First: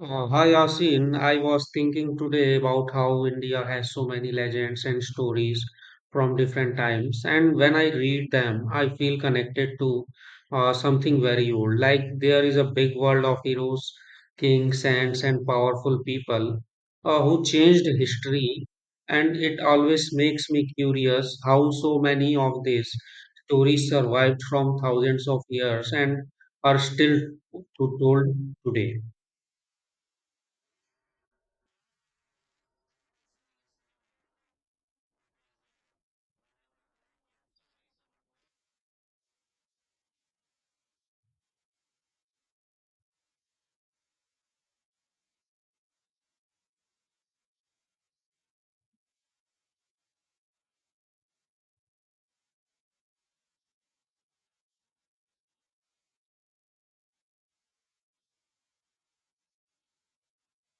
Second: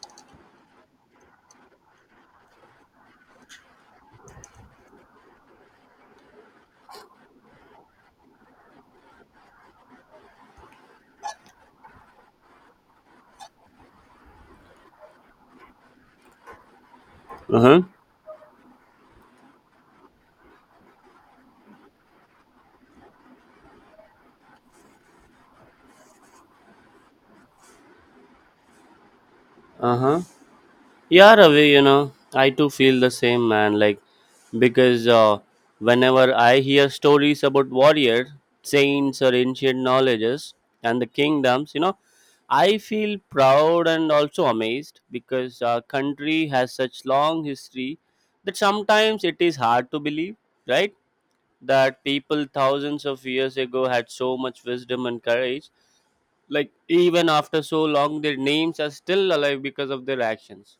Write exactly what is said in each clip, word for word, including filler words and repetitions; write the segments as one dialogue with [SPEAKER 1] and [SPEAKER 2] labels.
[SPEAKER 1] Uh, hi Yasin, I was thinking today about how India has so many legends and stories from different times, and when I read them, I feel connected to uh, something very old. Like there is a big world of heroes, kings, saints, and powerful people uh, who
[SPEAKER 2] Uh-huh.
[SPEAKER 1] changed history, and it always makes me curious how so many of these stories survived from thousands of years and are still to told today.
[SPEAKER 2] Uh-huh. Yeah, Ravi, you know, I too feel the same, man. Like, because uh, whenever I hear stories about warriors, saints, or ancient knowledges and the kingdoms, you know, I feel proud and also amazed because our country has such long history that sometimes it is hard to believe, right? That people thousands of years ago had so much wisdom and courage. Like even after so long, their names are still alive because of their actions.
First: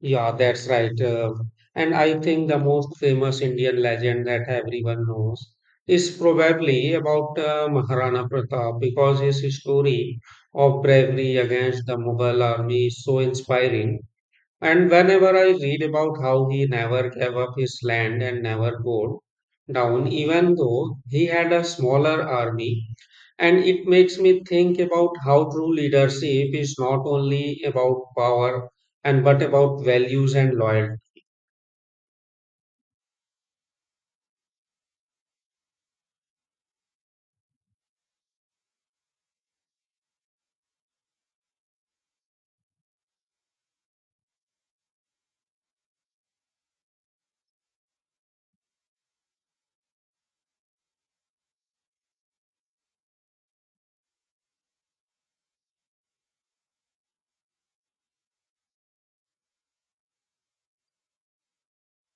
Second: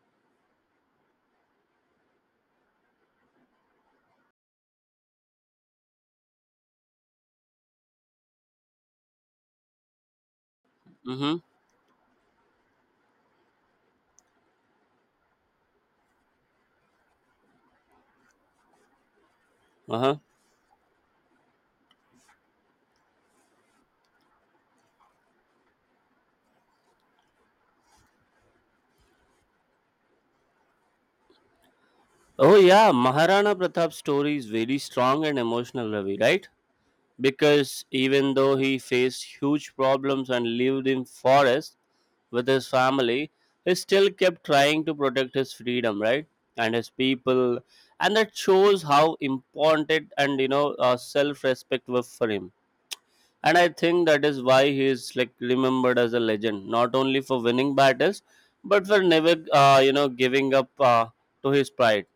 [SPEAKER 1] Yeah, that's right. Uh, and I think the most famous Indian legend that everyone knows is probably about uh, Maharana Pratap because his story of bravery
[SPEAKER 2] Mm-hmm.
[SPEAKER 1] against the Mughal army is so inspiring. And whenever I read about how he never gave up his land and never bowed down,
[SPEAKER 2] Uh-huh.
[SPEAKER 1] even though he had a smaller army, and it makes me think about how true leadership is not only about power and but about values and loyalty.
[SPEAKER 2] Oh yeah, Maharana Pratap's story is very strong and emotional, Ravi, right? Because even though he faced huge problems and lived in forest with his family, he still kept trying to protect his freedom, right? And his people. And that shows how important and you know uh, self-respect was for him. And I think that is why he is like remembered as a legend not only for winning battles but for never, uh, you know, giving up uh, to his pride.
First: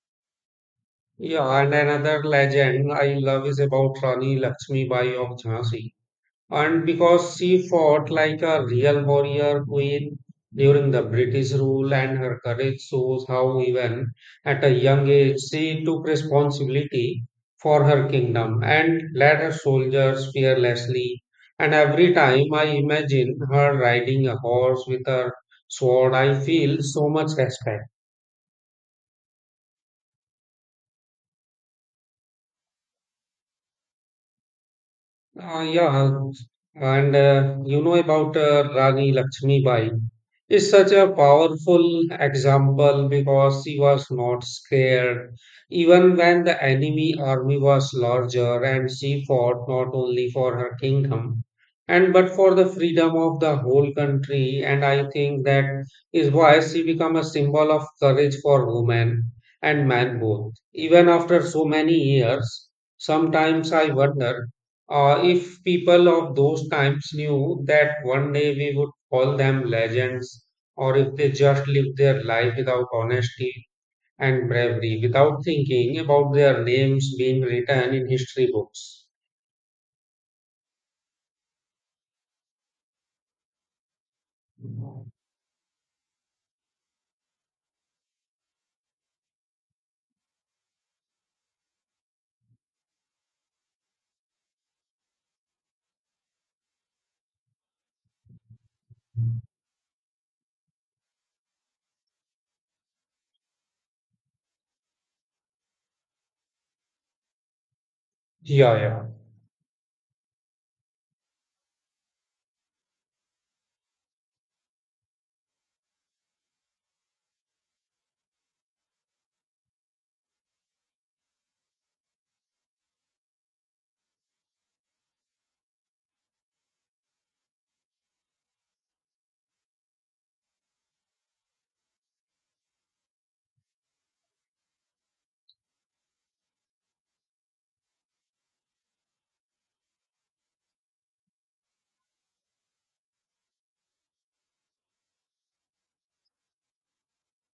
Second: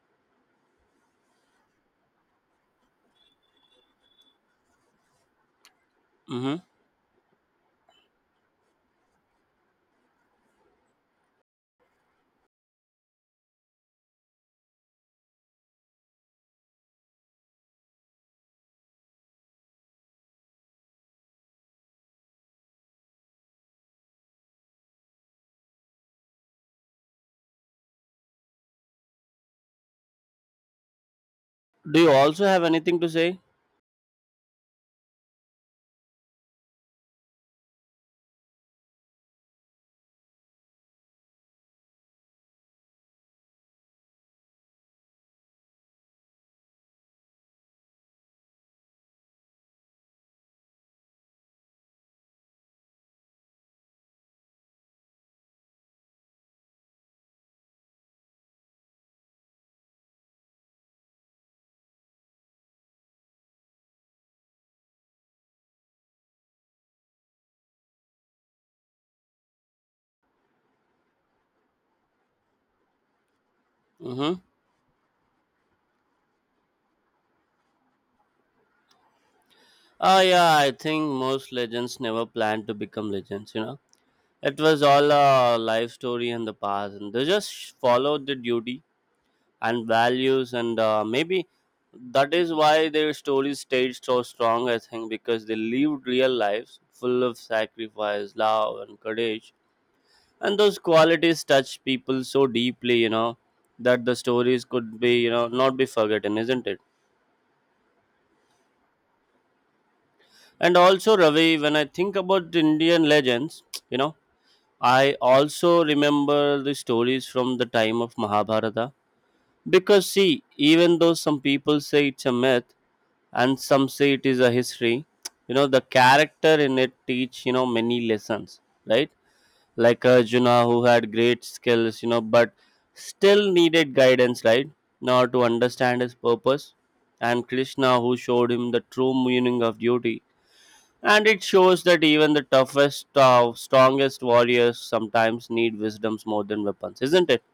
[SPEAKER 1] Yeah, and another legend I love is about Rani Lakshmi Bai of Jhansi.
[SPEAKER 2] Hmm.
[SPEAKER 1] And because she fought like a real warrior queen during the British rule, and her courage shows how, even at a young age, she took responsibility for her kingdom and led her soldiers fearlessly. And every time I imagine her riding a horse with her sword, I feel so much respect.
[SPEAKER 2] Do you also have anything to say?
[SPEAKER 1] Uh, yeah, and uh, you know about uh, Rani Lakshmi Bai. Is such a powerful example because she was not scared, even when the enemy army was larger, and she fought not only for her kingdom and but for the freedom of the whole country. And I think that is why she became a symbol of courage for women and men both. Even after so many years, sometimes I wonder uh, if people of those times knew that one day we would call them legends, or if they just lived their life without honesty
[SPEAKER 2] Mm-hmm.
[SPEAKER 1] and bravery, without thinking about their names being written in history books.
[SPEAKER 2] uh, yeah, I think most legends never plan to become legends, you know. It was all a life story in the past, and they just follow the duty and values, and uh, maybe that is why their stories stayed so strong. I think because they lived real lives full of sacrifice, love and courage, and those qualities touch people so deeply, you know, that the stories could be, you know, not be forgotten, isn't it?
[SPEAKER 1] Yeah, yeah.
[SPEAKER 2] And also Ravi, when I think about Indian legends you know, I also remember the stories from the time of Mahabharata. Because, see, even though some people say it's a myth and some say it is a history, you know, the character in it teach, you know, many lessons, right? Like Arjuna, who had great skills, you know, but still needed guidance, right? In order to understand his purpose. And Krishna, who showed him the true meaning of duty. And it shows that even the toughest, uh, strongest warriors sometimes need wisdoms more than weapons, isn't it?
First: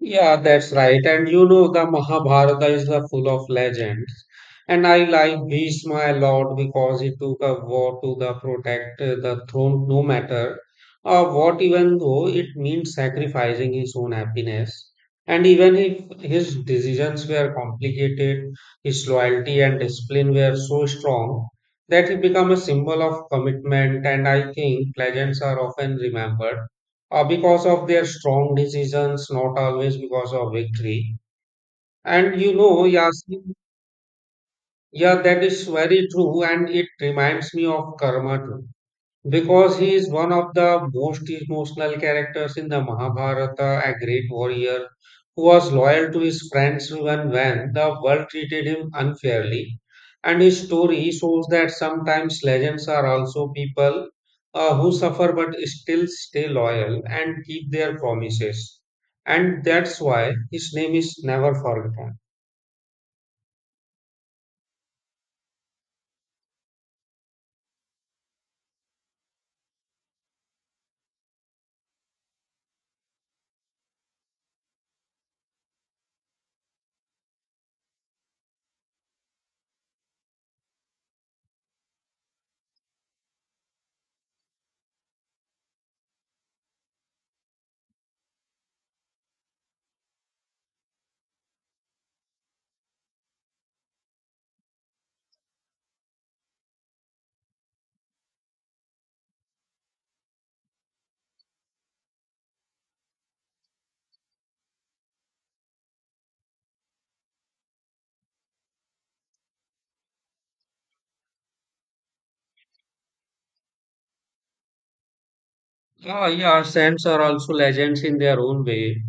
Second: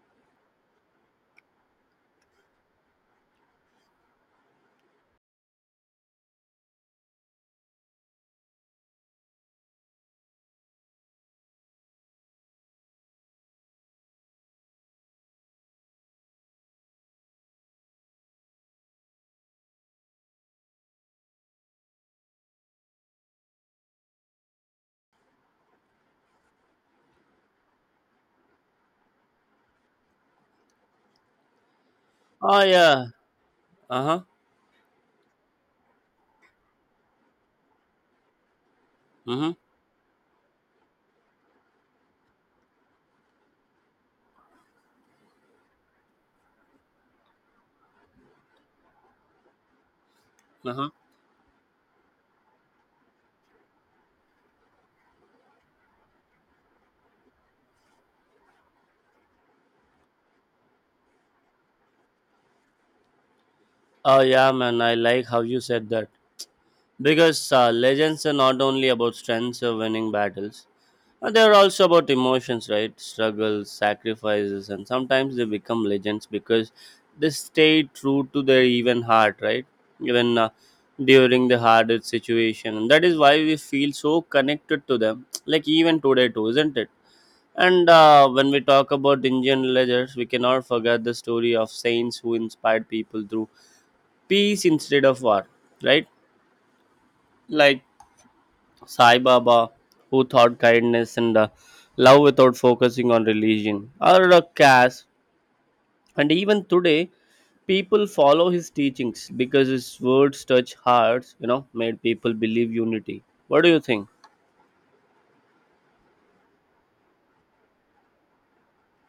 [SPEAKER 1] Yeah, that's right. And you know, the Mahabharata is uh, full of legends. And I like Bhishma a lot because he took a vow to the protect uh, the throne no matter uh, what, even though it means sacrificing his own happiness. And even if his decisions were complicated, his loyalty and discipline were so strong that he became a symbol of commitment. And I think legends are often remembered uh, because of their strong decisions, not always because of victory. And you
[SPEAKER 2] Oh,
[SPEAKER 1] know,
[SPEAKER 2] yeah.
[SPEAKER 1] Yasin,
[SPEAKER 2] Uh huh.
[SPEAKER 1] yeah, that is very true, and it reminds me of karma too.
[SPEAKER 2] Mm
[SPEAKER 1] Because he is one of the most emotional characters in the Mahabharata, a great warrior who was loyal to his friends even when the world treated him unfairly. And his
[SPEAKER 2] hmm. Uh huh.
[SPEAKER 1] story shows that sometimes legends are also people uh, who suffer but still stay loyal and keep their promises. And that's why his name is never forgotten.
[SPEAKER 2] Oh yeah, man, I like how you said that. Because uh, legends are not only about strengths or winning battles, but they're also about emotions, right? Struggles, sacrifices, and sometimes they become legends because they stay true to their even heart, right? Even uh, during the hardest situation. And that is why we feel so connected to them, like even today, too, isn't it? And uh, when we talk about Indian legends, we cannot forget the story of saints who inspired people through peace instead of war, right? Like Sai Baba, who taught kindness and uh, love without focusing on religion, or uh, caste. And even today, people follow his teachings because his words touch hearts, you know, made people believe unity. What do you think?
[SPEAKER 1] Ah, yeah, saints are also legends in their own way.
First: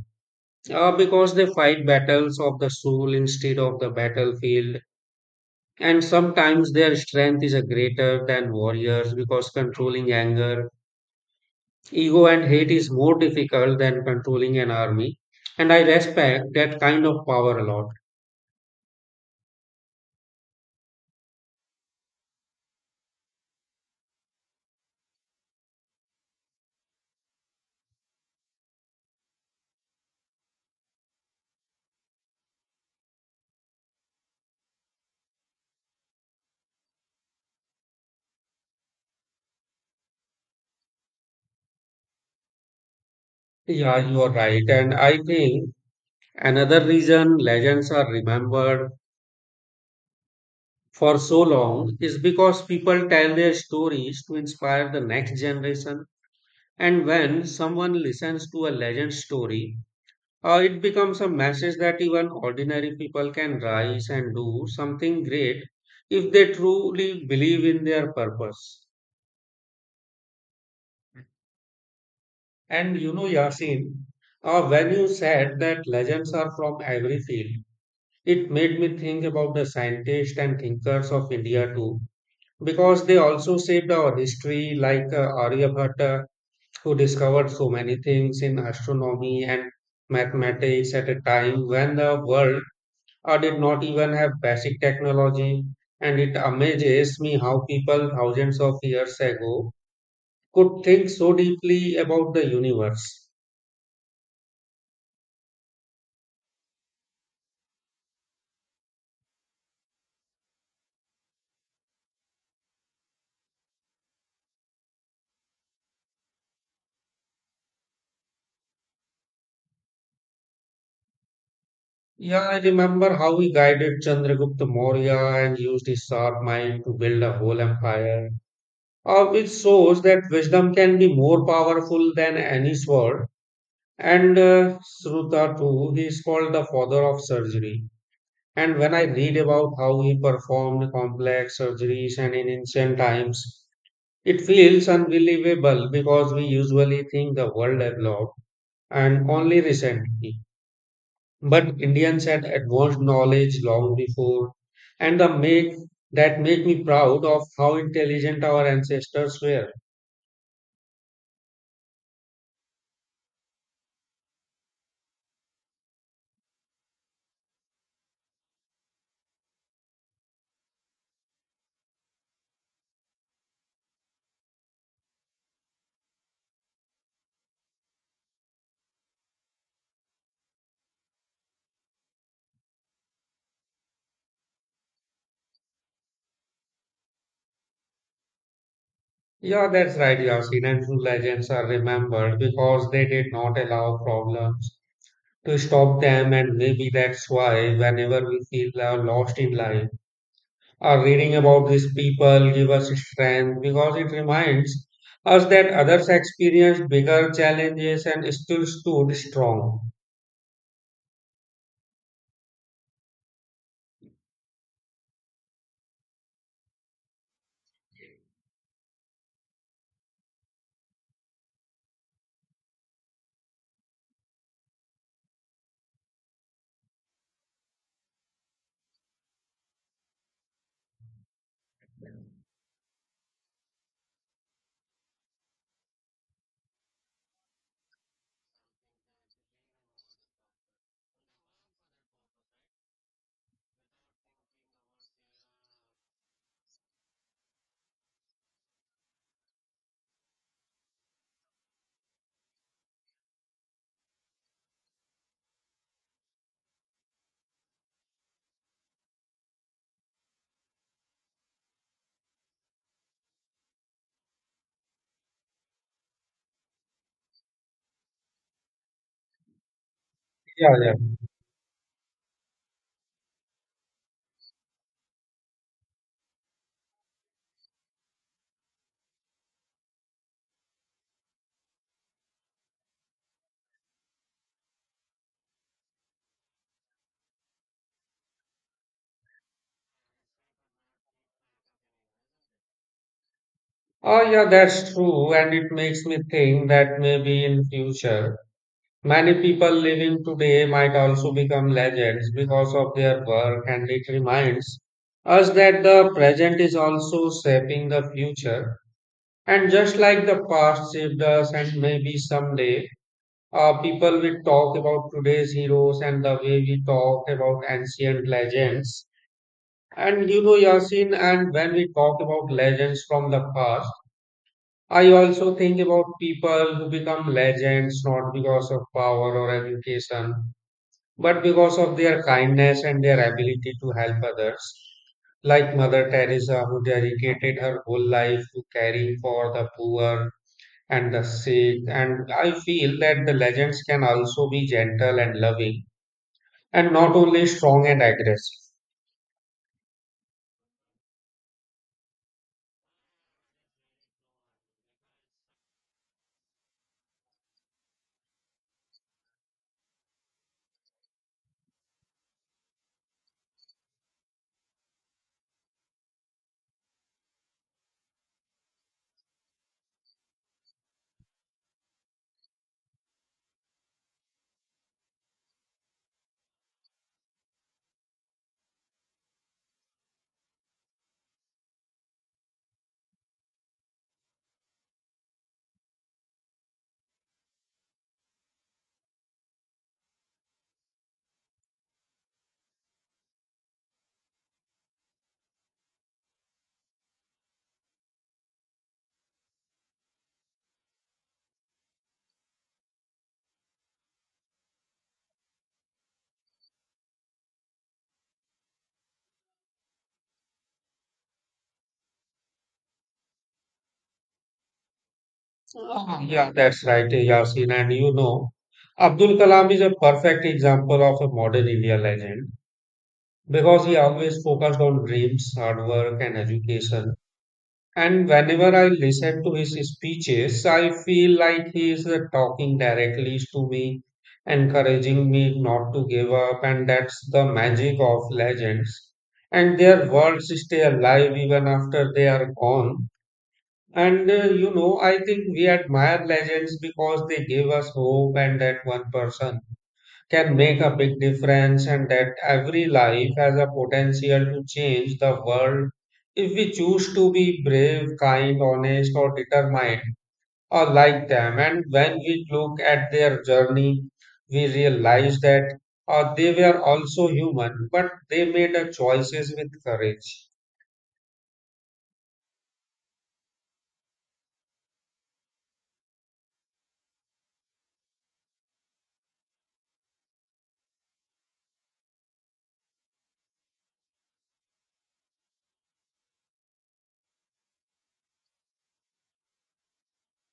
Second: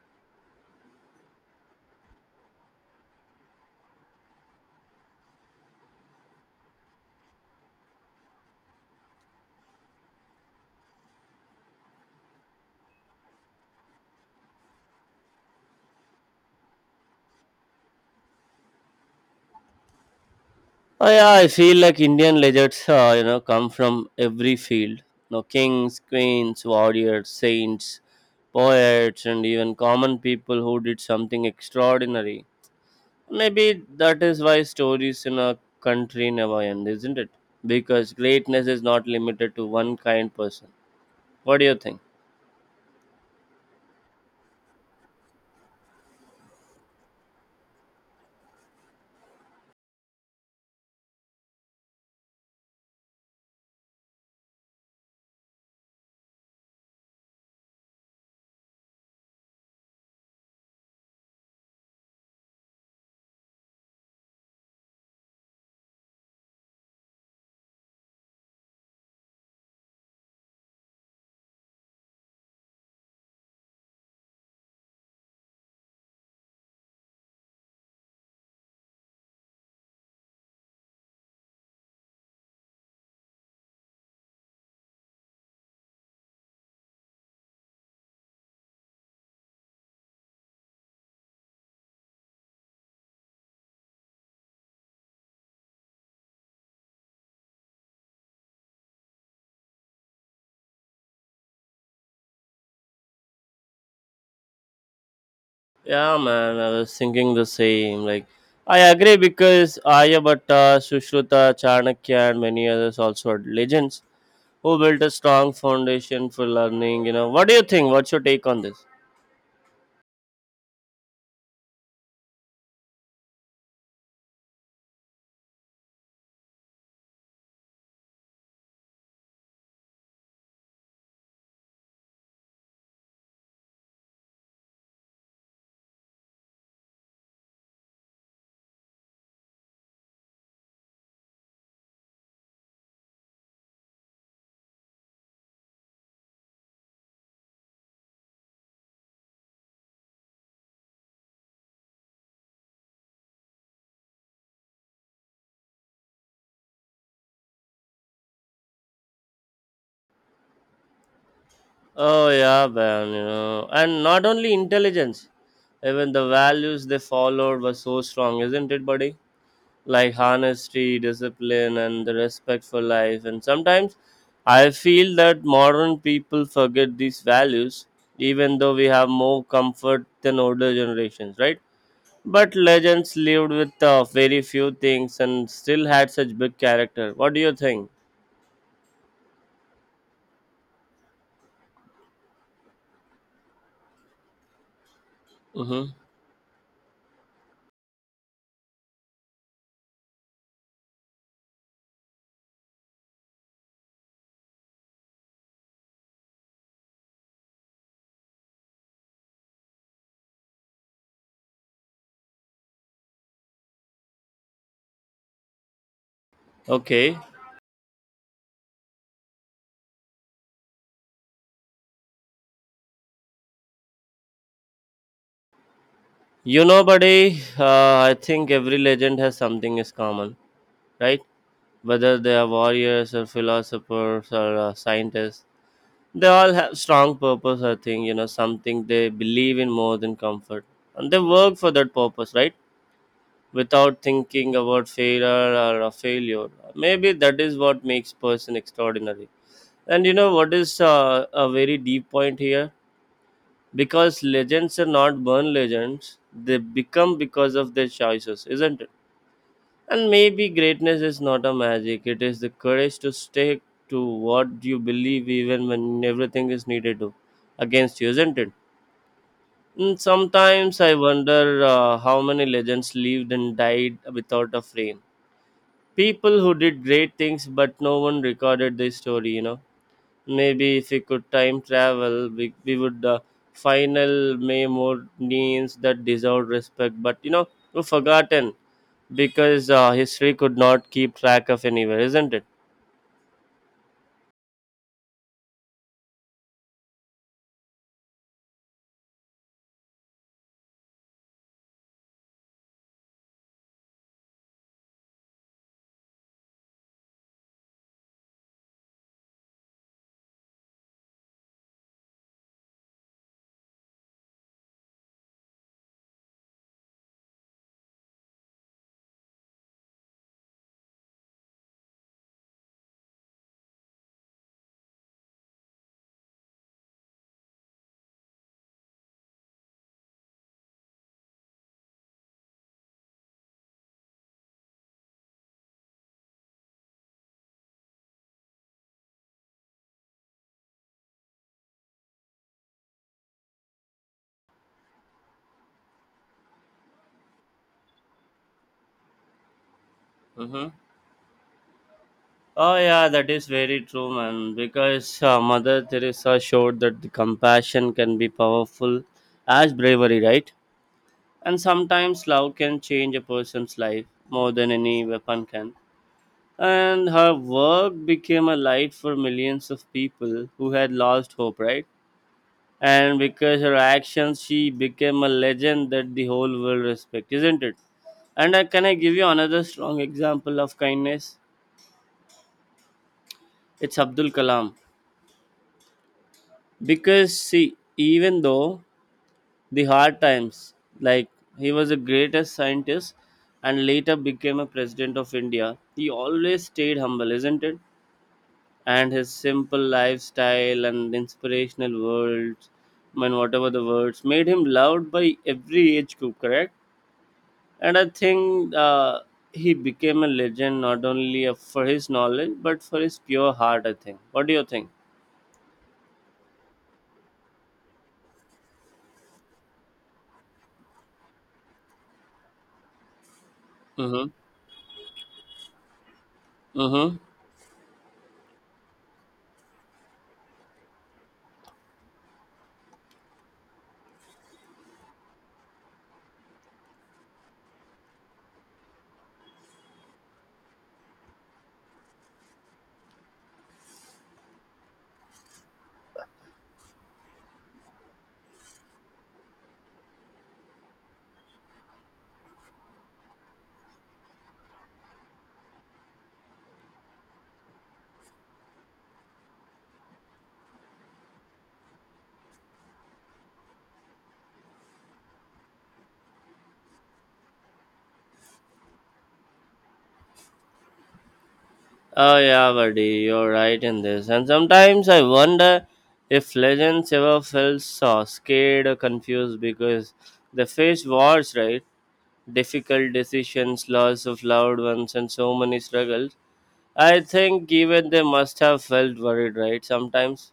[SPEAKER 1] Uh, because they fight battles of the soul instead of the battlefield. And sometimes their strength is a greater than warriors because controlling anger, ego, and hate is more difficult than controlling an army. And I respect that kind of power a lot.
[SPEAKER 2] Oh, yeah, I feel like Indian legends, uh, you know, come from every field. No kings, queens, warriors, saints, poets, and even common people who did something extraordinary. Maybe that is why stories in our country never end, isn't it? Because greatness is not limited to one kind person. What do you think?
[SPEAKER 1] Yeah, you are right. And I think another reason legends are remembered for so long is because people tell their stories to inspire the next generation. And when someone listens to a legend story, Uh, it becomes a message that even ordinary people can rise and do something great if they truly believe in their purpose. And you know, Yasin, uh, when you said that legends are from every field, it made me think about the scientists and thinkers of India too, because they also shaped our history, like uh, Aryabhatta, who discovered so many things in astronomy and mathematics at a time when the world uh, did not even have basic technology. And it amazes me how people thousands of years ago could think so deeply about the universe.
[SPEAKER 2] Yeah, man, I was thinking the same. Like, I agree because Aryabhatta, Sushruta, Chanakya, and many others also are legends who built a strong foundation for learning. You know, what do you think? What's your take on this?
[SPEAKER 1] Yeah, I remember how he guided Chandragupta Maurya and used his sharp mind to build a whole empire, uh, which shows that wisdom can be more powerful than any sword. And uh, Sruta too, he is called the father of surgery. And when I read about how he performed complex surgeries and in ancient times, it feels unbelievable because we usually think the world developed and only recently. But Indians had advanced knowledge long before, and the make that make me proud of how intelligent our ancestors were.
[SPEAKER 2] Oh yeah, man. You know, and not only intelligence, even the values they followed were so strong, isn't it, buddy? Like honesty, discipline, and the respect for life. And sometimes I feel that modern people forget these values, even though we have more comfort than older generations, right? But legends lived with uh, very few things and still had such big character. What do you think?
[SPEAKER 1] Yeah, that's right, Yasin. And true legends are remembered because they did not allow problems to
[SPEAKER 2] Mm-hmm.
[SPEAKER 1] stop them, and maybe that's why whenever we feel uh, lost in life. Uh, reading about these people give us strength because it reminds us that others experienced bigger challenges and still stood strong.
[SPEAKER 2] Okay. You know, buddy, uh, I think every legend has something is common, right? Whether they are warriors or philosophers or uh, scientists, they all have strong purpose, I think, you know, something they believe in more than comfort, and they work for that purpose, right? Without thinking about failure or a failure. Maybe that is what makes person extraordinary. And you know what is uh, a very deep point here, because legends are not born legends, they become because of their choices, isn't it? And maybe greatness is not a magic, it is the courage to stick to what you believe even when everything is needed to against you, isn't it? And
[SPEAKER 1] Yeah,
[SPEAKER 2] sometimes
[SPEAKER 1] yeah.
[SPEAKER 2] I wonder uh, how many legends lived and died without a frame. People who did great things, but no one recorded their story, you know. Maybe if we could time travel, we, we would, uh, final may more names that deserved respect, but you know, were forgotten because uh, history could not keep track of anywhere, isn't it?
[SPEAKER 1] Oh, yeah, that's true, and it makes me think that maybe in future, many people living today might also become legends because of their work, and it reminds us that the present is also shaping the future. And just like the past shaped us, and maybe someday Uh, people will talk about today's heroes and the way we talk about ancient legends. And you know, Yasin, and when we talk about legends from the past, I also think about people who become legends not because of power or education, but because of their kindness and their ability to help others. Like Mother Teresa, who dedicated her whole life to caring for the poor, and the sick. And I feel that the legends can also be gentle and loving and not only strong and aggressive.
[SPEAKER 2] Mm-hmm. Oh yeah, that is very true, man. Because uh, Mother Teresa showed that the compassion can be powerful as bravery, right? And sometimes love can change a person's life more than any weapon can. And her work became a light for millions of people who had lost hope, right? And because her actions she became a legend that the whole world respect, isn't it? And uh, can I give you another strong example of kindness? It's Abdul Kalam. Because see, even though the hard times, like, he was the greatest scientist and later became a president of India, he always stayed humble, isn't it? And his simple lifestyle and inspirational words, I mean, whatever the words made him loved by every age group, correct? And I think, uh, he became a legend not only for his knowledge but for his pure heart. I think. What do you think?
[SPEAKER 1] Ah, yeah, that's right, Yasin. And you know, Abdul Kalam is a perfect example of a modern India legend because he
[SPEAKER 2] Mm-hmm.
[SPEAKER 1] always focused on dreams, hard work, and education.
[SPEAKER 2] Mm-hmm.
[SPEAKER 1] And whenever I listen to his speeches, I feel like he is uh, talking directly to me, encouraging me not to give up. And that's the magic of legends. And their words stay alive even after they are gone. And uh, you know, I think we admire legends because they give us hope and that one person can make a big difference and that every life has a potential to change the world if we choose to be brave, kind, honest, or determined, or like them. And when we look at their journey, we realize that uh, they were also human, but they made a choices with courage.
[SPEAKER 2] Oh yeah, buddy, you're right in this. And sometimes I wonder if legends ever felt so scared or confused because they faced wars, right? Difficult decisions, loss of loved ones, and so many struggles. I think even they must have felt worried, right? Sometimes.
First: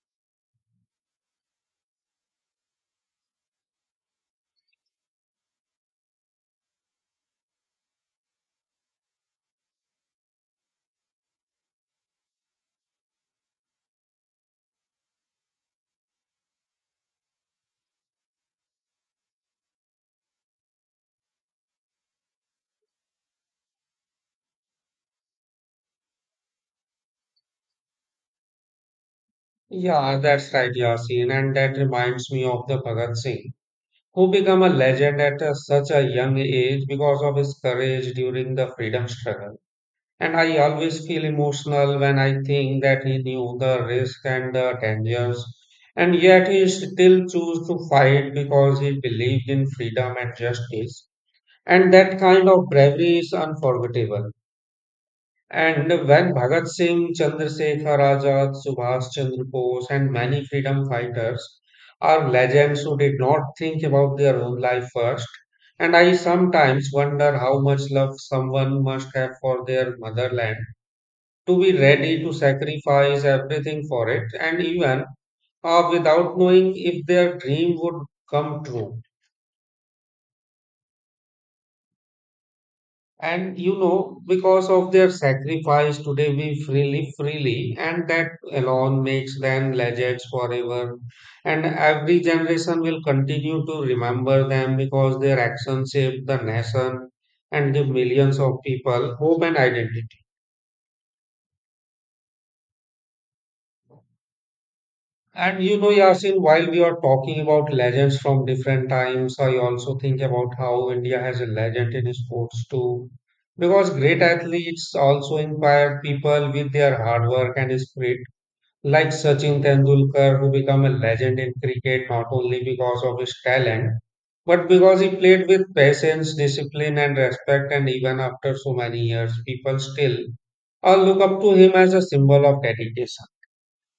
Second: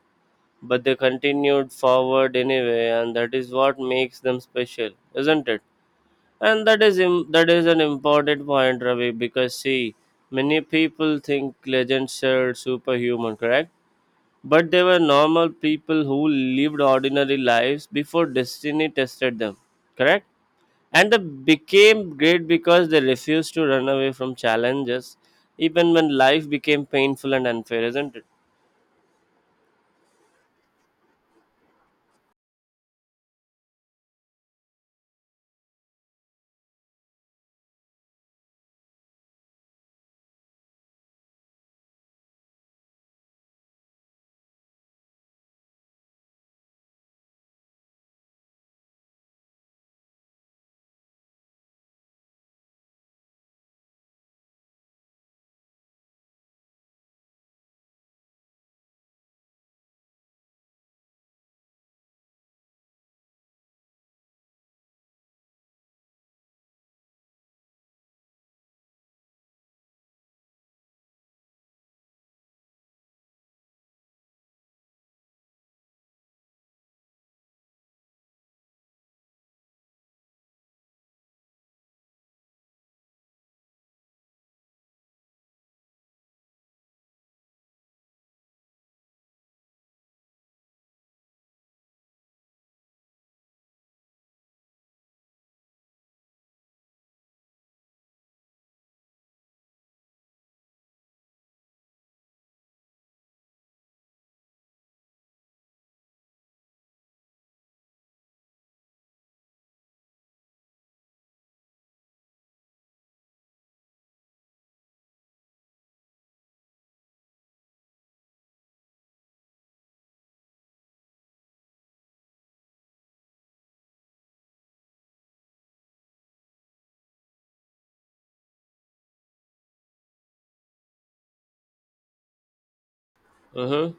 [SPEAKER 2] But they continued forward anyway and that is what makes them special, isn't it? And that is im- that is an important point, Ravi, because see, many people think legends are superhuman, correct? But they were normal people who lived ordinary lives before destiny tested them, correct? And they became great because they refused to run away from challenges even when life became painful and unfair, isn't it?
[SPEAKER 1] Yeah, that's right, Yasin, and that reminds me of the Bhagat Singh, who became a legend at uh, such a young age because of his courage during the freedom struggle. And I always feel emotional when I think that he knew the risk and the dangers, and yet he still chose to fight because he believed in freedom and justice. And that kind of bravery is unforgettable. And when Bhagat Singh, Chandrasekhar Azad, Subhash Chandra Bose, and many freedom fighters are legends who did not think about their own life first, and I sometimes wonder how much love someone must have for their motherland to be ready to sacrifice everything for it and even uh, without knowing if their dream would come true. And you know because of their sacrifice today we freely freely and that alone makes them legends forever. And every generation will continue to remember them because their actions shaped the nation and give millions of people hope and identity. And you know, Yasin, while we are talking about legends from different times, I also think about how India has a legend in sports too. Because great athletes also inspire people with their hard work and spirit, like Sachin Tendulkar, who became a legend in cricket not only because of his talent, but because he played with patience, discipline, and respect. And even after so many years, people still uh, look up to him as a symbol of dedication.
[SPEAKER 2] Uh-huh.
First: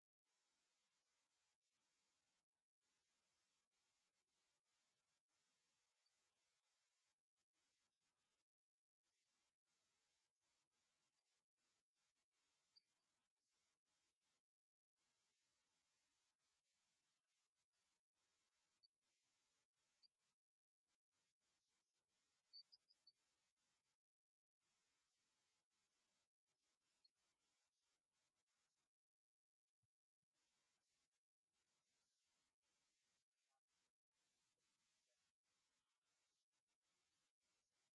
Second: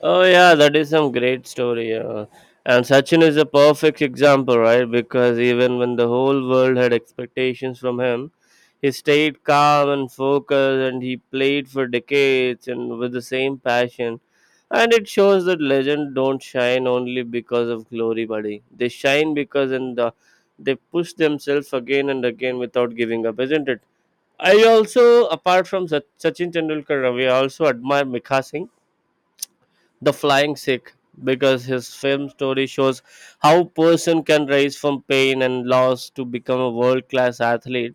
[SPEAKER 2] Oh yeah, that is some great story. Uh, and Sachin is a perfect example, right? Because even when the whole world had expectations from him, he stayed calm and focused, and he played for decades and with the same passion. And it shows that legends don't shine only because of glory, buddy. They shine because and the, they push themselves again and again without giving up, isn't it? I also, apart from Sach- Sachin Tendulkar, we also admire Mikha Singh the Flying Sick, because his film story shows how person can rise from pain and loss to become a world class athlete.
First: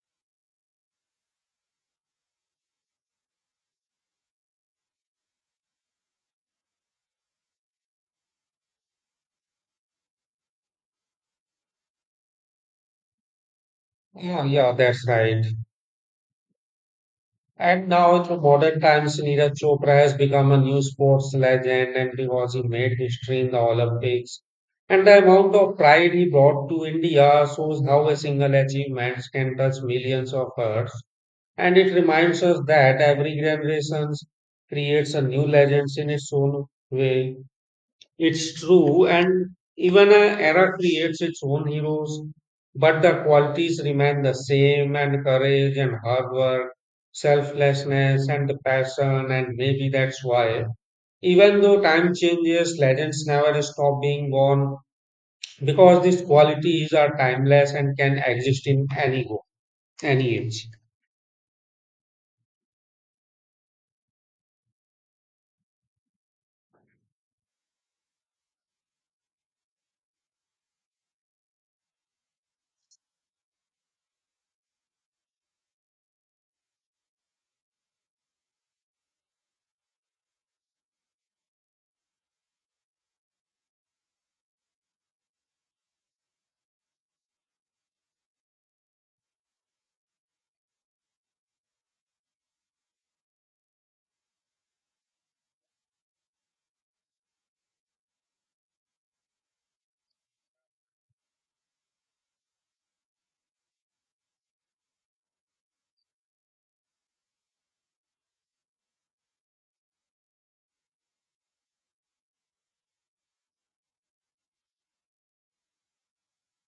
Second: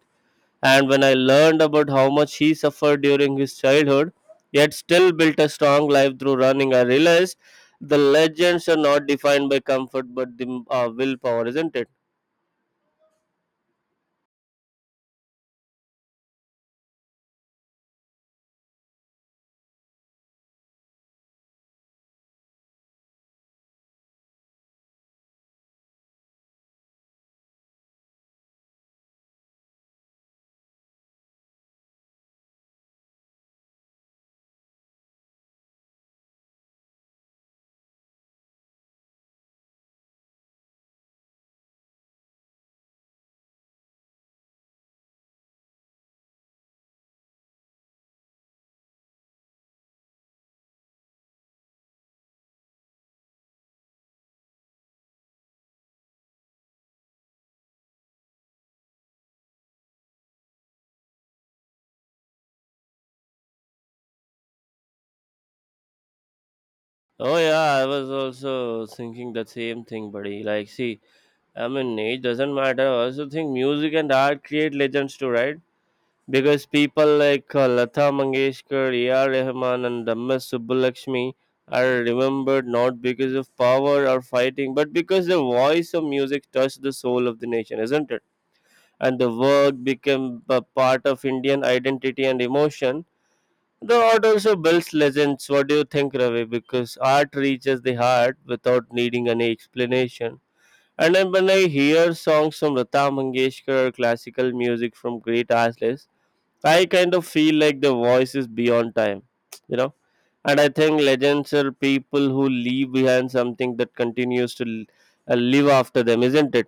[SPEAKER 2] And when I learned about how much he suffered during his childhood, yet still built a strong life through running, I realized the legends are not defined by comfort but the uh, willpower, isn't it?
[SPEAKER 1] Yeah, yeah, that's right. And now in the modern times, Neeraj Chopra has become a new sports legend and because he made history in the Olympics. And the amount of pride he brought to India shows how a single achievement can touch millions of hearts. And it reminds us that every generation creates a new legend in its own way. It's true, and even an era creates its own heroes, but the qualities remain the same and courage and hard work, selflessness and the passion, and maybe that's why, even though time changes, legends never stop being born because these qualities are timeless and can exist in any, any age.
[SPEAKER 2] Oh yeah, I was also thinking the same thing, buddy. Like, see, I mean, age doesn't matter. I also think music and art create legends too, right? Because people like uh, Lata Mangeshkar, A R. Rahman, and M S. Subbulakshmi are remembered not because of power or fighting, but because the voice of music touched the soul of the nation, isn't it? And the work became a part of Indian identity and emotion. The art also builds legends. What do you think, Ravi? Because art reaches the heart without needing any explanation. And then when I hear songs from Lata Mangeshkar, classical music from great artists, I kind of feel like the voice is beyond time, you know. And I think legends are people who leave behind something that continues to l- uh, live after them, isn't it?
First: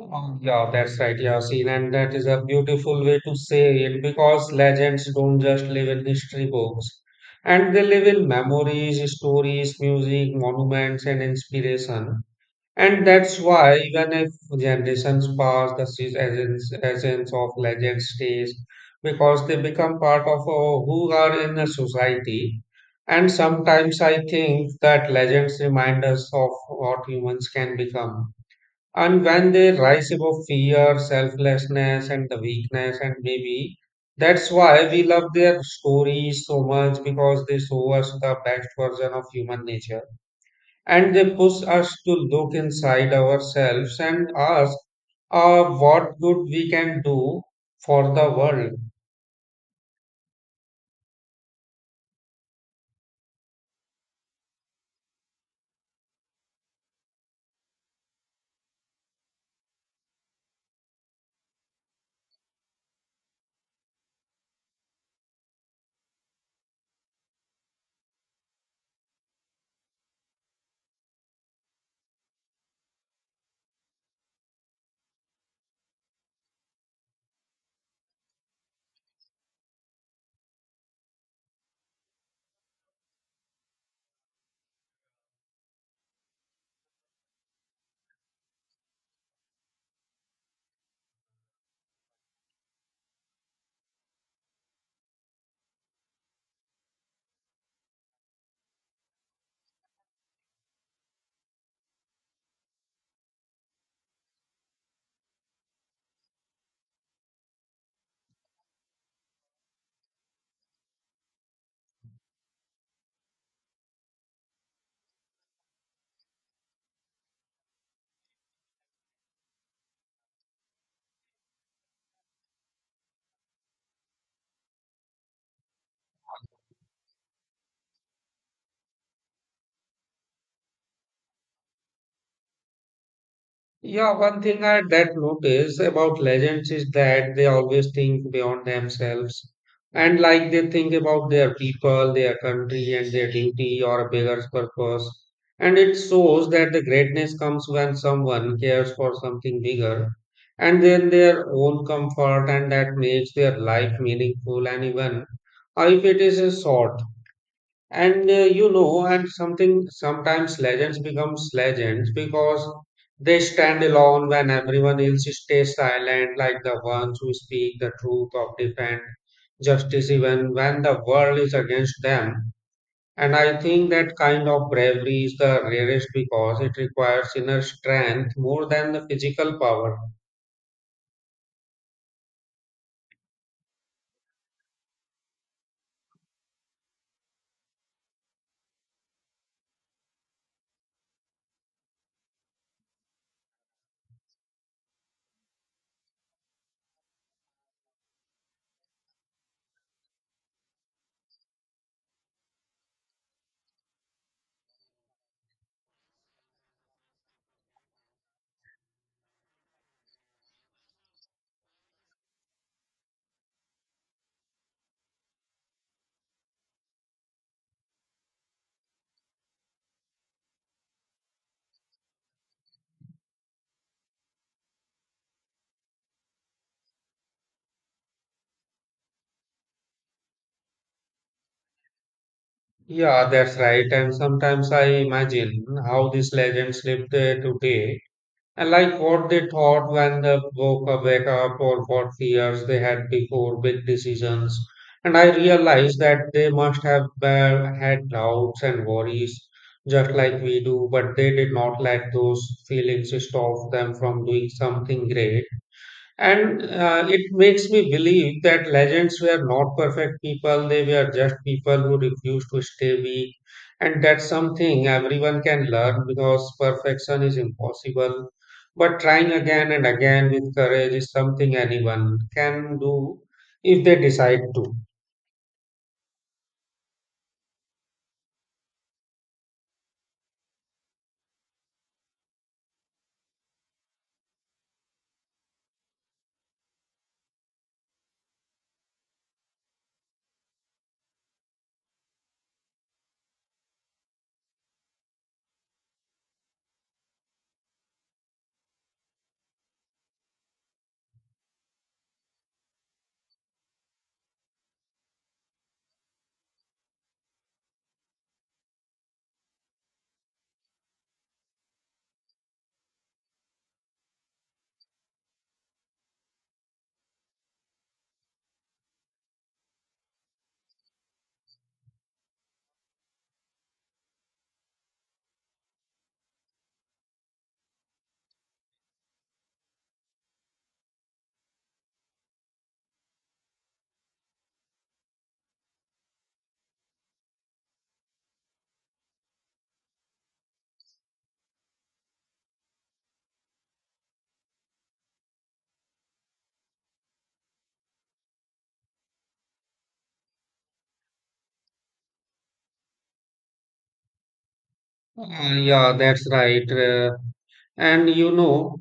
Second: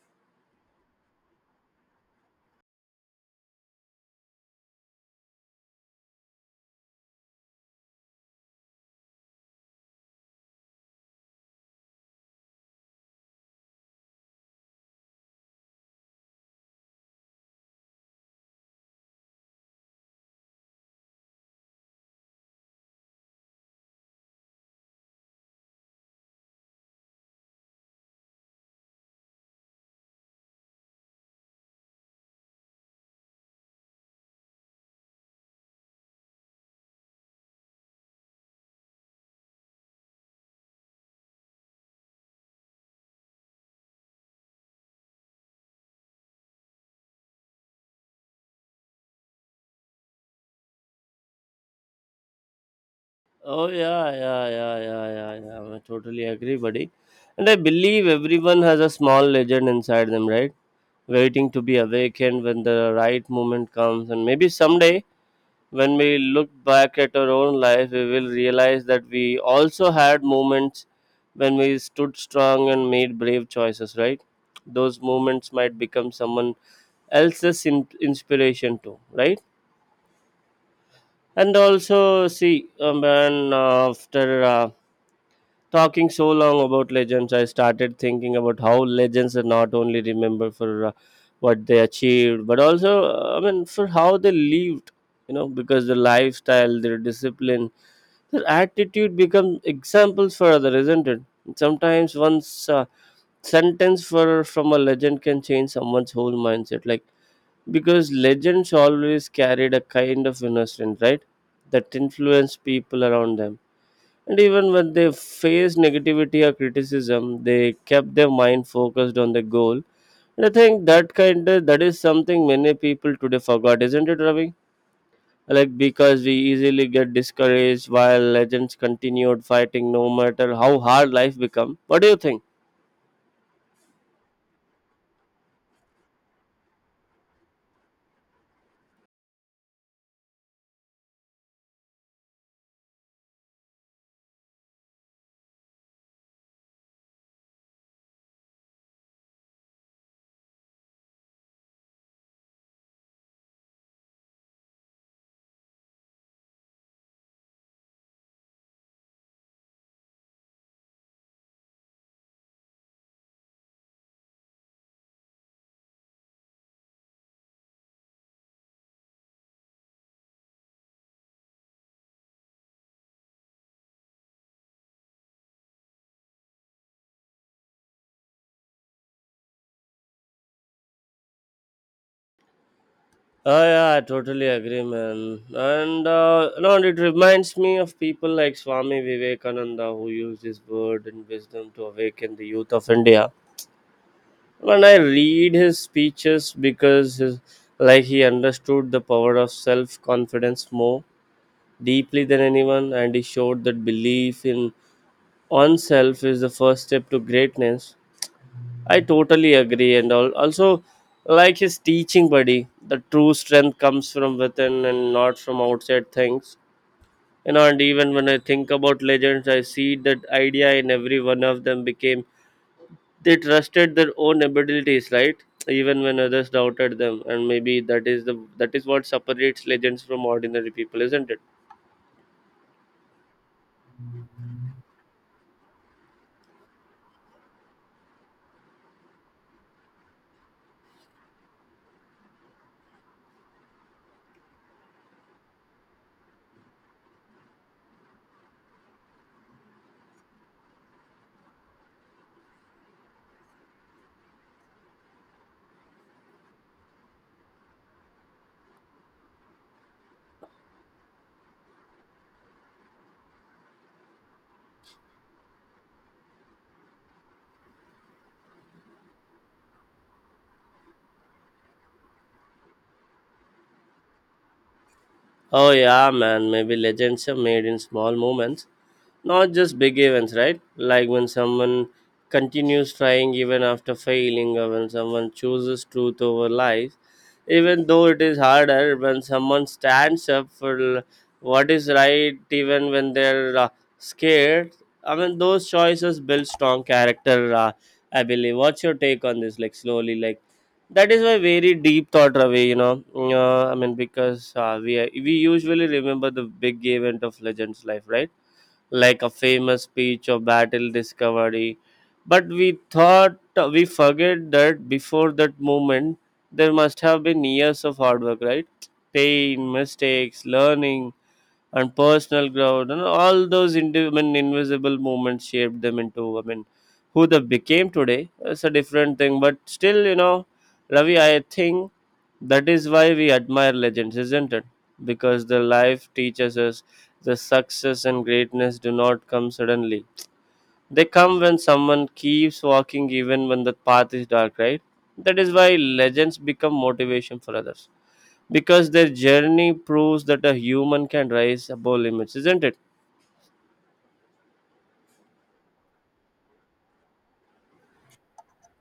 [SPEAKER 1] Oh, yeah, that's right, Yasin, and that is a beautiful way to say it because legends don't just live in history books, and they live in memories, stories, music, monuments, and inspiration. And that's why even if generations pass, the se- essence, essence of legend stays because they become part of uh, who are in a society. And sometimes I think that legends remind us of what humans can become and when they rise above fear, selflessness, and the weakness, and maybe that's why we love their stories so much because they show us the best version of human nature and they push us to look inside ourselves and ask uh, what good we can do for the world.
[SPEAKER 2] Oh yeah, yeah, yeah, yeah, yeah, yeah. I totally agree, buddy. And I believe everyone has a small legend inside them, right? Waiting to be awakened when the right moment comes, and maybe someday when we look back at our own life, we will realize that we also had moments when we stood strong and made brave choices, right? Those moments might become someone else's in- inspiration too, right? And also, see, um, and uh, after uh, talking so long about legends, I started thinking about how legends are not only remembered for uh, what they achieved, but also, uh, I mean, for how they lived. You know, because their lifestyle, their discipline, their attitude become examples for others, isn't it? Sometimes one's uh, sentence for from a legend can change someone's whole mindset. Like because legends always carried a kind of inner strength, right? That influenced people around them, and even when they faced negativity or criticism, they kept their mind focused on the goal. And I think that kind of that is something many people today forgot, isn't it, Ravi? Like because we easily get discouraged while legends continued fighting no matter how hard life become. What do you think?
[SPEAKER 1] Yeah, one thing I that notice about legends is that they always think beyond themselves and like they think about their people, their country, and their duty or a bigger purpose. And it shows that the greatness comes when someone cares for something bigger and then their own comfort, and that makes their life meaningful and even uh, if it is uh, short. And uh, you know, and something sometimes legends becomes legends because they stand alone when everyone else stays silent, like the ones who speak the truth of defend justice even when the world is against them. And I think that kind of bravery is the rarest because it requires inner strength more than the physical power.
[SPEAKER 2] Oh yeah, I totally agree, man. And uh, no, and it reminds me of people like Swami Vivekananda, who used his word and wisdom to awaken the youth of India. When I read his speeches because his, like, he understood the power of self confidence more deeply than anyone, and he showed that belief in oneself is the first step to greatness. I totally agree, and al- also, like, his teaching, buddy, the true strength comes from within and not from outside things, you know. And even when I think about legends, I see that idea in every one of them became they trusted their own abilities, right, even when others doubted them. And maybe that is the that is what separates legends from ordinary people, isn't it?
[SPEAKER 1] Yeah, that's right. And sometimes I imagine how these legends lived uh, today I like what they thought when they woke up, wake up or what fears they had before big decisions. And I realized that they must have uh, had doubts and worries just like we do, but they did not let those feelings stop them from doing something great. And uh, it makes me believe that legends were not perfect people, they were just people who refused to stay weak. And that's something everyone can learn because perfection is impossible. But trying again and again with courage is something anyone can do if they decide to.
[SPEAKER 2] Oh yeah, man. Maybe legends are made in small moments, not just big events, right? Like when someone continues trying even after failing, or when someone chooses truth over lies, even though it is harder, when someone stands up for l- what is right, even when they're uh, scared. I mean, those choices build strong character, Uh, I believe. What's your take on this? Like, slowly, like, that is why, very deep thought, Ravi. You know, uh, I mean, because uh, we we usually remember the big event of legend's life, right? Like a famous speech or battle discovery, but we thought uh, we forget that before that moment there must have been years of hard work, right? Pain, mistakes, learning, and personal growth. And all those indi- I mean invisible movements shaped them into, I mean, who they became today. It's a different thing, but still, you know, Ravi, I think that is why we admire legends, isn't it? Because their life teaches us the success and greatness do not come suddenly. They come when someone keeps walking even when the path is dark, right? That is why legends become motivation for others, because their journey proves that a human can rise above limits, isn't it?
[SPEAKER 1] Uh, yeah, that's right. Uh, and you know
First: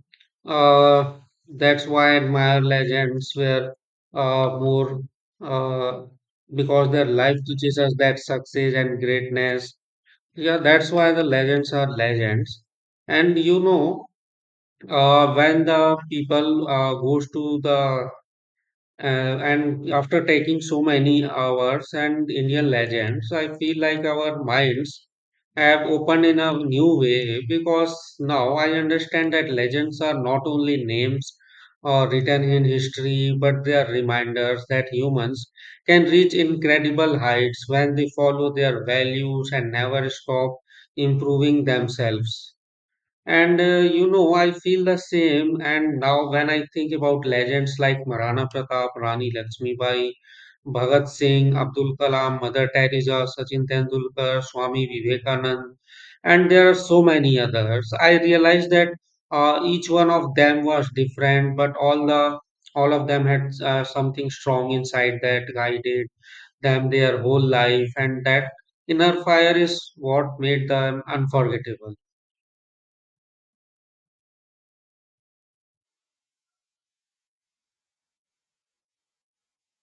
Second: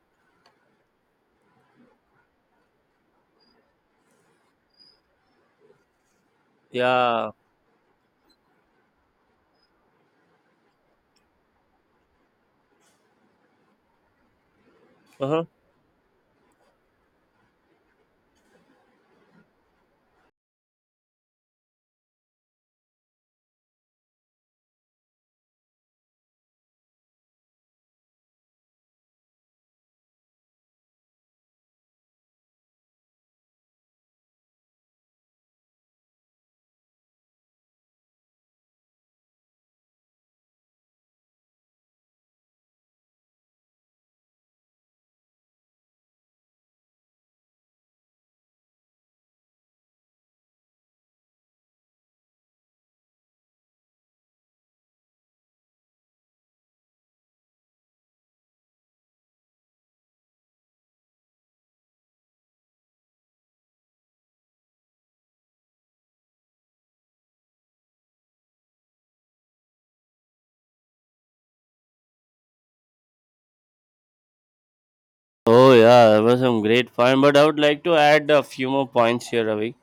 [SPEAKER 1] uh, that's why I admire legends were uh, more uh, because their
[SPEAKER 2] Yeah.
[SPEAKER 1] life teaches us that success and greatness yeah that's why the legends are legends and you know uh,
[SPEAKER 2] Uh-huh.
[SPEAKER 1] when the people uh, goes to the uh, and after taking so many hours and Indian legends, I feel like our minds have opened in a new way because now I understand that legends are not only names or written in history, but they are reminders that humans can reach incredible heights when they follow their values and never stop improving themselves. And uh, you know, I feel the same. And now, when I think about legends like Maharana Pratap, Rani Lakshmibai, Bhagat Singh, Abdul Kalam, Mother Teresa, Sachin Tendulkar, Swami Vivekanand, and there are so many others, I realize that uh, each one of them was different, but all the all of them had uh, something strong inside that guided them their whole life, and that inner fire is what made them unforgettable.
[SPEAKER 2] Oh yeah, that was some great fun. But I would like to add a few more points here, Ravi.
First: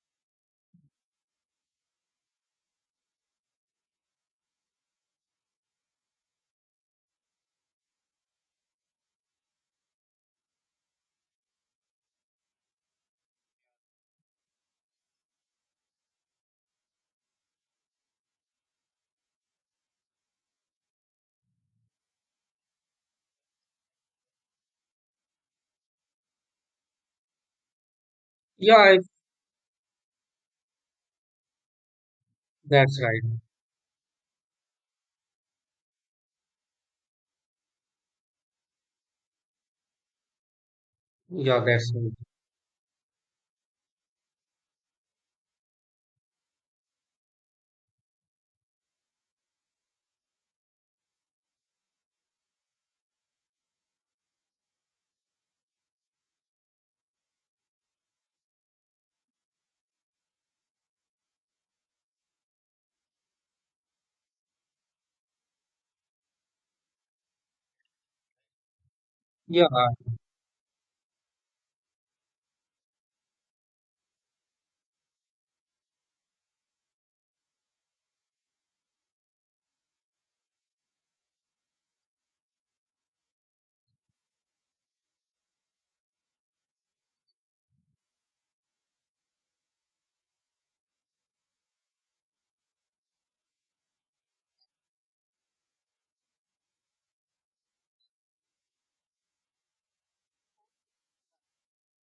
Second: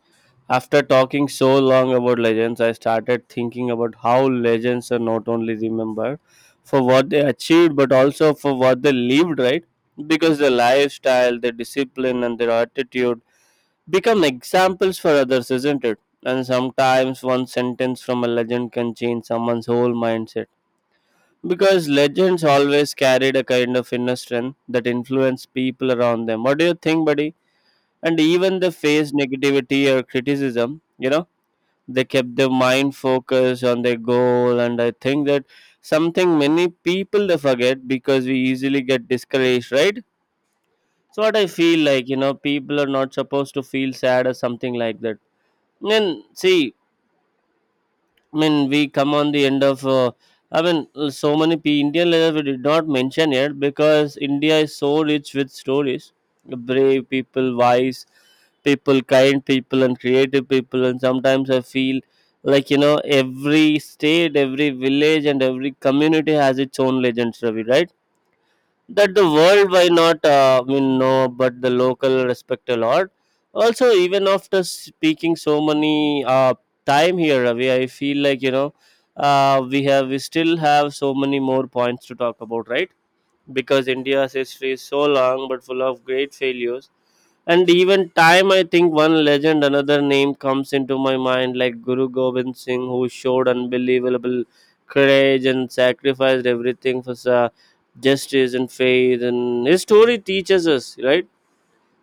[SPEAKER 2] After talking so long about legends, I started thinking about how legends are not only remembered for what they achieved, but also for what they lived, right? Because their lifestyle, their discipline, and their attitude become examples for others, isn't it? And sometimes one sentence from a legend can change someone's whole mindset. Because legends always carried a kind of inner strength that influenced people around them. What do you think, buddy? And even they
[SPEAKER 1] Yeah,
[SPEAKER 2] faced negativity or criticism, you know, they kept their mind
[SPEAKER 1] that's right.
[SPEAKER 2] focused on their goal. And I think that something many people they forget, because we easily get discouraged, right? So what I
[SPEAKER 1] Yeah,
[SPEAKER 2] feel
[SPEAKER 1] that's
[SPEAKER 2] like,
[SPEAKER 1] right.
[SPEAKER 2] you know, people are not supposed to feel sad or something like that. Then see, I mean, we come on the end of. Uh, I mean, uh, so many P- Indian leaders we did not mention yet, because India is so rich with stories. Brave people, wise people, kind people, and creative people. And sometimes I feel like, you know, every state, every village, and every community has its own legends, Ravi. Right? That the
[SPEAKER 1] Yeah,
[SPEAKER 2] world, why not, uh, I mean, no, but the local respect a lot. Also, even after speaking so many uh, time here, Ravi, I feel like, you know, uh, we have we still have so many more points to talk about, right? Because India's history is so long, but full of great failures. And even time, I think one legend, another name comes into my mind, like Guru Gobind Singh, who showed unbelievable courage and sacrificed everything for sa- justice and faith. And his story teaches us, right,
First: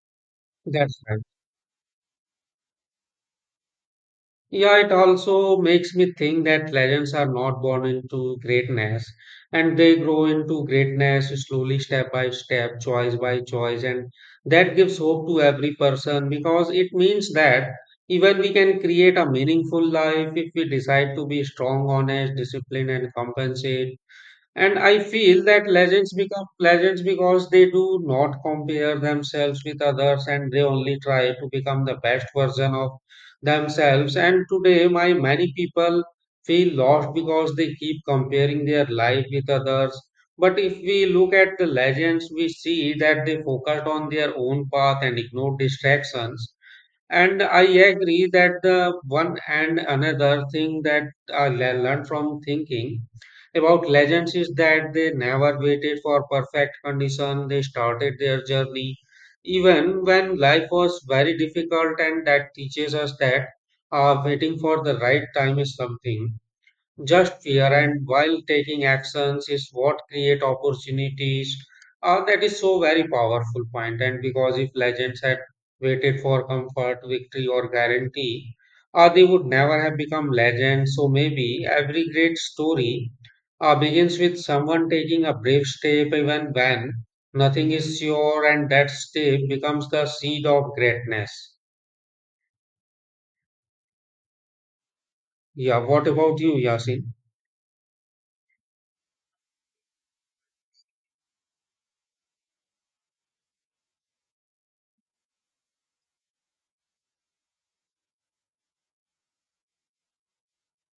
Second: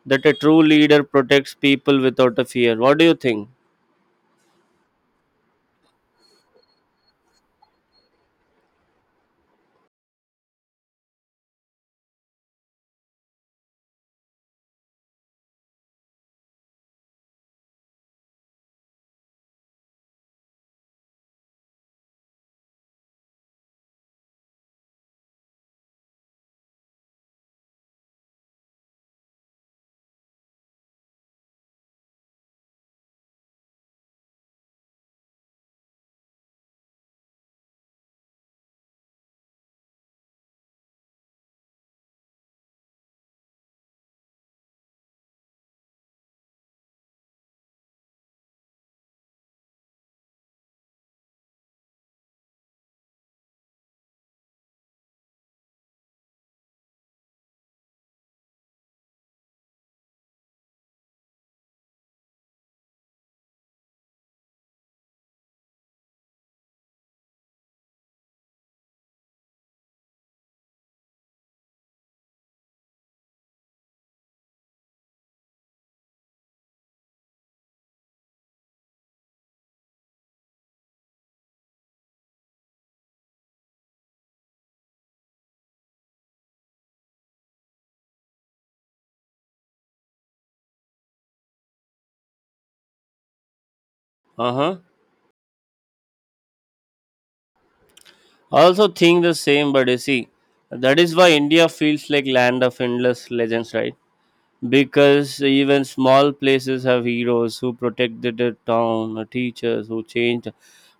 [SPEAKER 2] that a true leader
[SPEAKER 1] that's right.
[SPEAKER 2] protects people without a fear. What do you think?
[SPEAKER 1] Yeah, it also makes me think that legends are not born into greatness and they grow into greatness slowly, step by step, choice by choice. And that gives hope to every person because it means that even we can create a meaningful life if we decide to be strong, honest, disciplined, and compensate. And I feel that legends become legends because they do not compare themselves with others and they only try to become the best version of themselves. And today, my many people feel lost because they keep comparing their life with others. But if we look at the legends, we see that they focused on their own path and ignored distractions. And I agree that the one and another thing that I le- learned from thinking about legends is that they never waited for perfect condition. They started their journey even when life was very difficult, and that teaches us that uh, waiting for the right time is something just fear and while taking actions is what create opportunities. Uh, that is so very powerful point. And because if legends had waited for comfort, victory, or guarantee, uh, they would never have become legends. So maybe every great story uh, begins with someone taking a brave step, even when nothing is sure, and that step becomes the seed of greatness.
[SPEAKER 2] Uh huh.
[SPEAKER 1] Yeah. What about you, Yasin?
[SPEAKER 2] I also think the same, but you see, that is why India feels like land of endless legends, right? Because even small places have heroes who protected the town, uh, teachers who changed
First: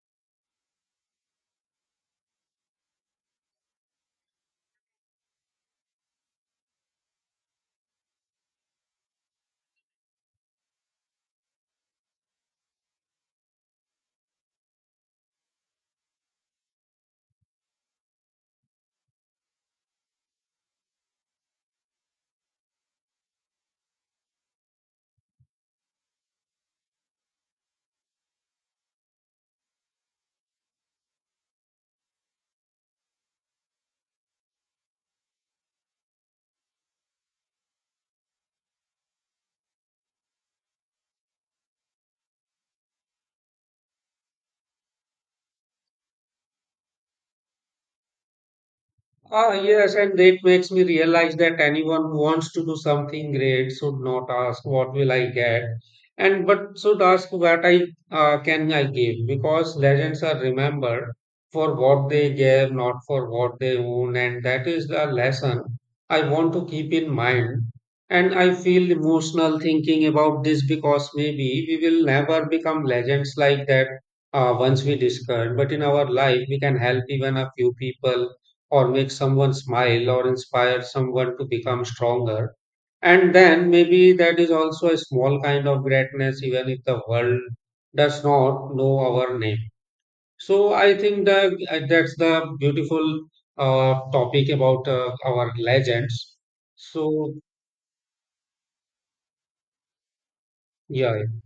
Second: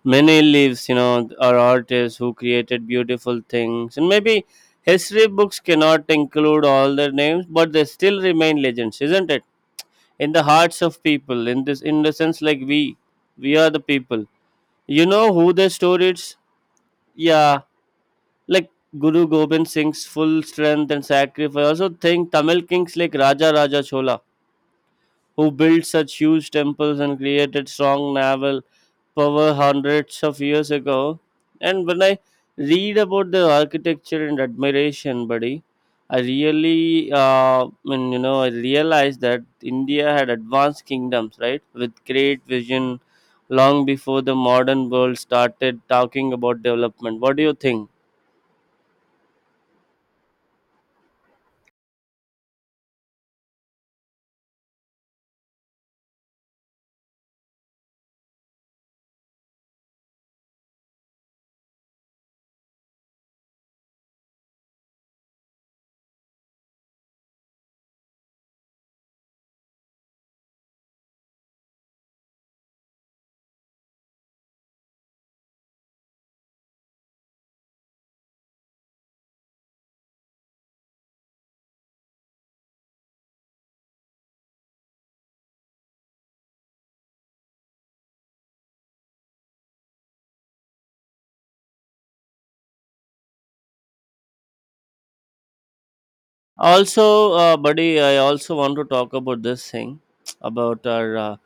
[SPEAKER 2] many lives, you know, or artists who created beautiful things. And maybe history books cannot include all their names, but they still remain legends, isn't it, in the hearts of people. In this, in the sense, like, we we are the people, you know, who the stories. Yeah. Like Guru Gobind Singh's full strength and sacrifice, I also think Tamil kings like Raja Raja Chola, who built such huge temples and created strong naval power hundreds of years ago. And when I read about the architecture and admiration, buddy, I really, uh, I mean, you know, I realized that India had advanced kingdoms, right, with great vision long before the modern world started talking about development. What do you think?
[SPEAKER 1] Ah, yes, and it makes me realize that anyone who wants to do something great should not ask what will I get, and but should ask what I uh, can I give because legends are remembered for what they gave, not for what they own, and that is the lesson I want to keep in mind. And I feel emotional thinking about this because maybe we will never become legends like that uh, once we discard, but in our life we can help even a few people or make someone smile or inspire someone to become stronger. And then maybe that is also a small kind of greatness, even if the world does not know our name. So I think that that's the beautiful uh, topic about uh, our legends. So
[SPEAKER 2] Also, uh, buddy, I also want to talk about this thing about our
[SPEAKER 1] yeah,
[SPEAKER 2] uh,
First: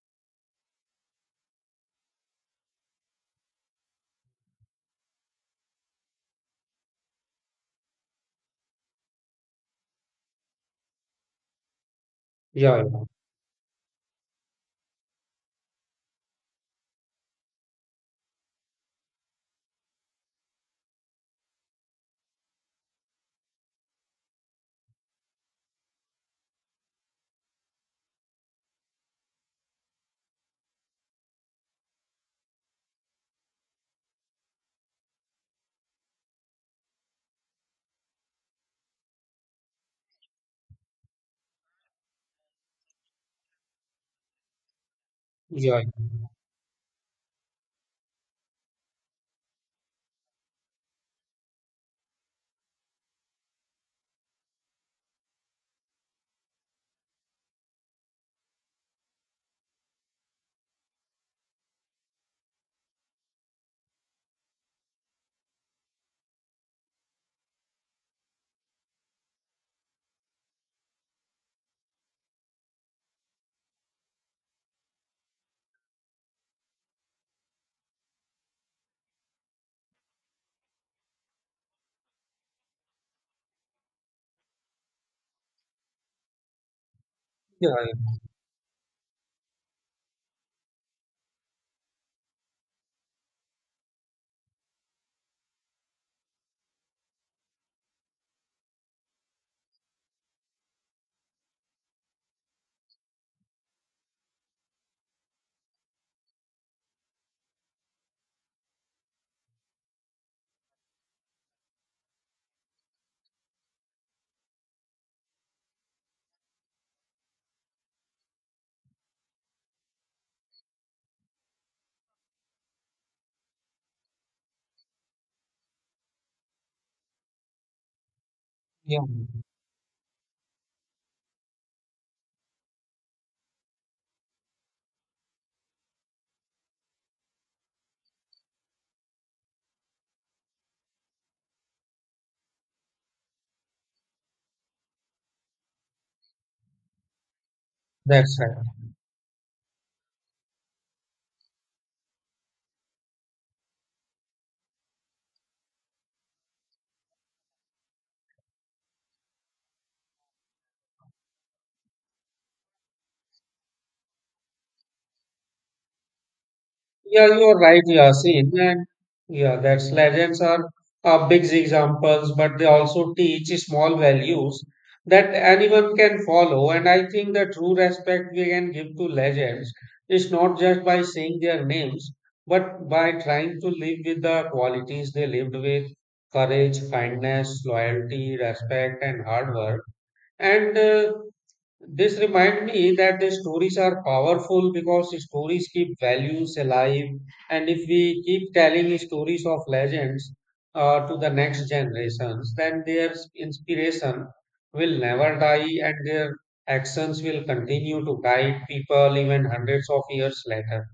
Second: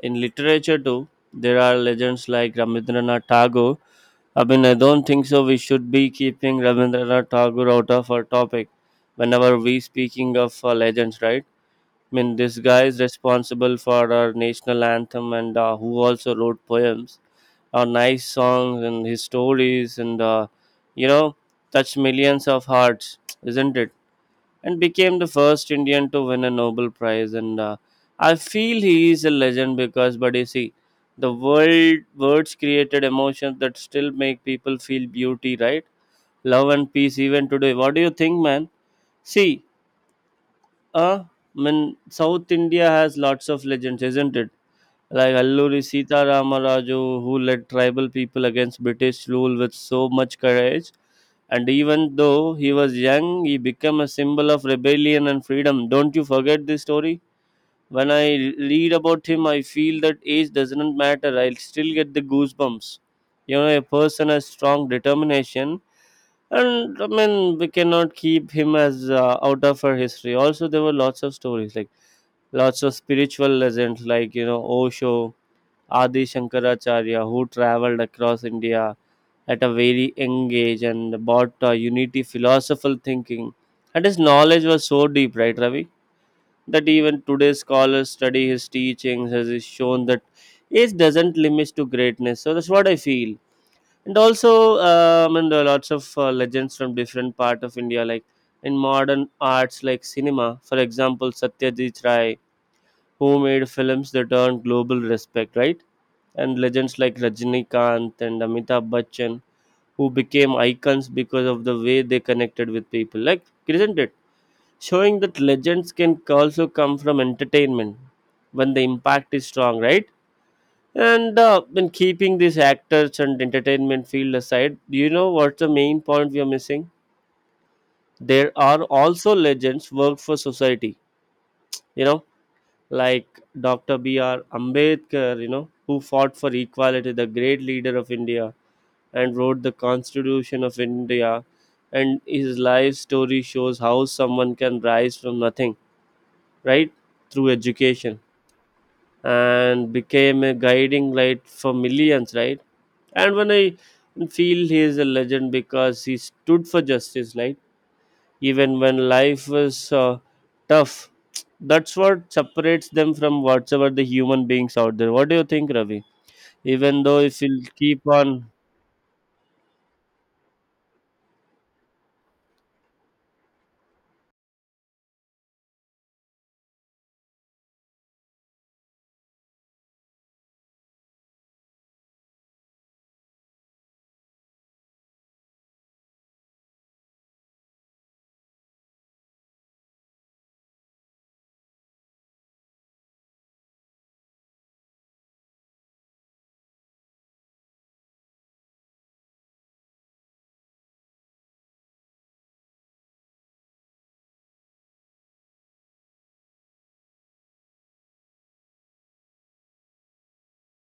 [SPEAKER 2] in literature too, there are legends like Rabindranath Tagore. I mean, I don't think so. We should be keeping Rabindranath Tagore out of our topic whenever we speaking of uh, legends, right? I mean, this
[SPEAKER 1] yeah,
[SPEAKER 2] guy is responsible for our national anthem, and uh, who also wrote poems, uh, nice songs, and his stories, and uh, you know, touch millions of hearts, isn't it? And became the first Indian to win a Nobel Prize. And uh, I feel he is a legend because, but you see, the world words created emotions that still make people feel beauty, right? Love and peace even today. What do you think, man? See, uh, I mean, South India has lots of legends, isn't it? Like
[SPEAKER 1] yeah,
[SPEAKER 2] Alluri
[SPEAKER 1] yeah,
[SPEAKER 2] Sita Ramaraju, who led tribal people against British rule with so much courage. And even though he was young, he became a symbol of rebellion and freedom. Don't you forget this story? When I read about him, I feel that age doesn't matter. I'll still get the goosebumps. You know, a person has strong determination, and I mean, we cannot keep him as uh, out of our history. Also, there were lots of stories like lots of spiritual legends like, you know, Osho, Adi Shankaracharya, who traveled across India at a very young age and bought a unity philosophical thinking. And his knowledge was so deep, right, Ravi, that even today's
[SPEAKER 1] yeah,
[SPEAKER 2] scholars
[SPEAKER 1] yeah,
[SPEAKER 2] study his teachings as is shown that age doesn't limit to greatness. So that's what I feel. And also, um, and there are lots of uh, legends from different part of India, like in modern arts like cinema, for example, Satyajit Ray, who made films that earned global respect, right? And legends like Rajinikanth and Amitabh Bachchan, who became icons because of the way they connected with people. Like, isn't it? Showing that legends can also come from entertainment when the impact is strong, right? And uh, when keeping these actors and entertainment field aside, do you know what's the main point we are missing? There are
[SPEAKER 1] yeah.
[SPEAKER 2] also legends work for society, you know, like doctor B R. Ambedkar, you know, who fought for equality, the great leader of India, and wrote the Constitution of India. And his life story shows how someone can rise from nothing, right, through education,
[SPEAKER 1] That's right.
[SPEAKER 2] and became a guiding light for millions, right? And when I feel he is a legend because he stood for justice, right? Even when life was uh, tough, that's what separates them from whatsoever the human beings out there. What do you think, Ravi? Even though
[SPEAKER 1] Yeah,
[SPEAKER 2] if
[SPEAKER 1] you're
[SPEAKER 2] you'll
[SPEAKER 1] right.
[SPEAKER 2] keep
[SPEAKER 1] Yeah, see,
[SPEAKER 2] on
[SPEAKER 1] and yeah, that's legends are uh, big examples, but they also teach small values that anyone can follow. And I think the true respect we can give to legends is not just by saying their names, but by trying to live with the qualities they lived with courage, kindness, loyalty, respect, and hard work. And uh, this remind me that the stories are powerful because stories keep values alive, and if we keep telling stories of legends uh, to the next generations, then their inspiration will never die, and their actions will continue to guide people even hundreds of years later.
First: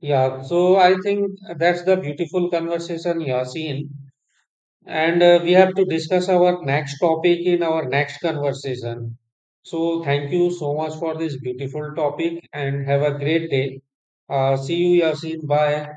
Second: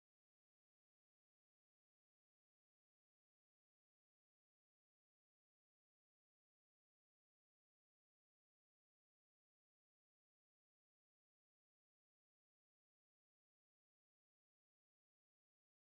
[SPEAKER 1] Yeah, so I think that's the beautiful conversation, Yasin. And uh, we have to discuss our next topic in our next conversation. So, thank you so much for this beautiful topic and have a great day. Uh, see you, Yasin. Bye.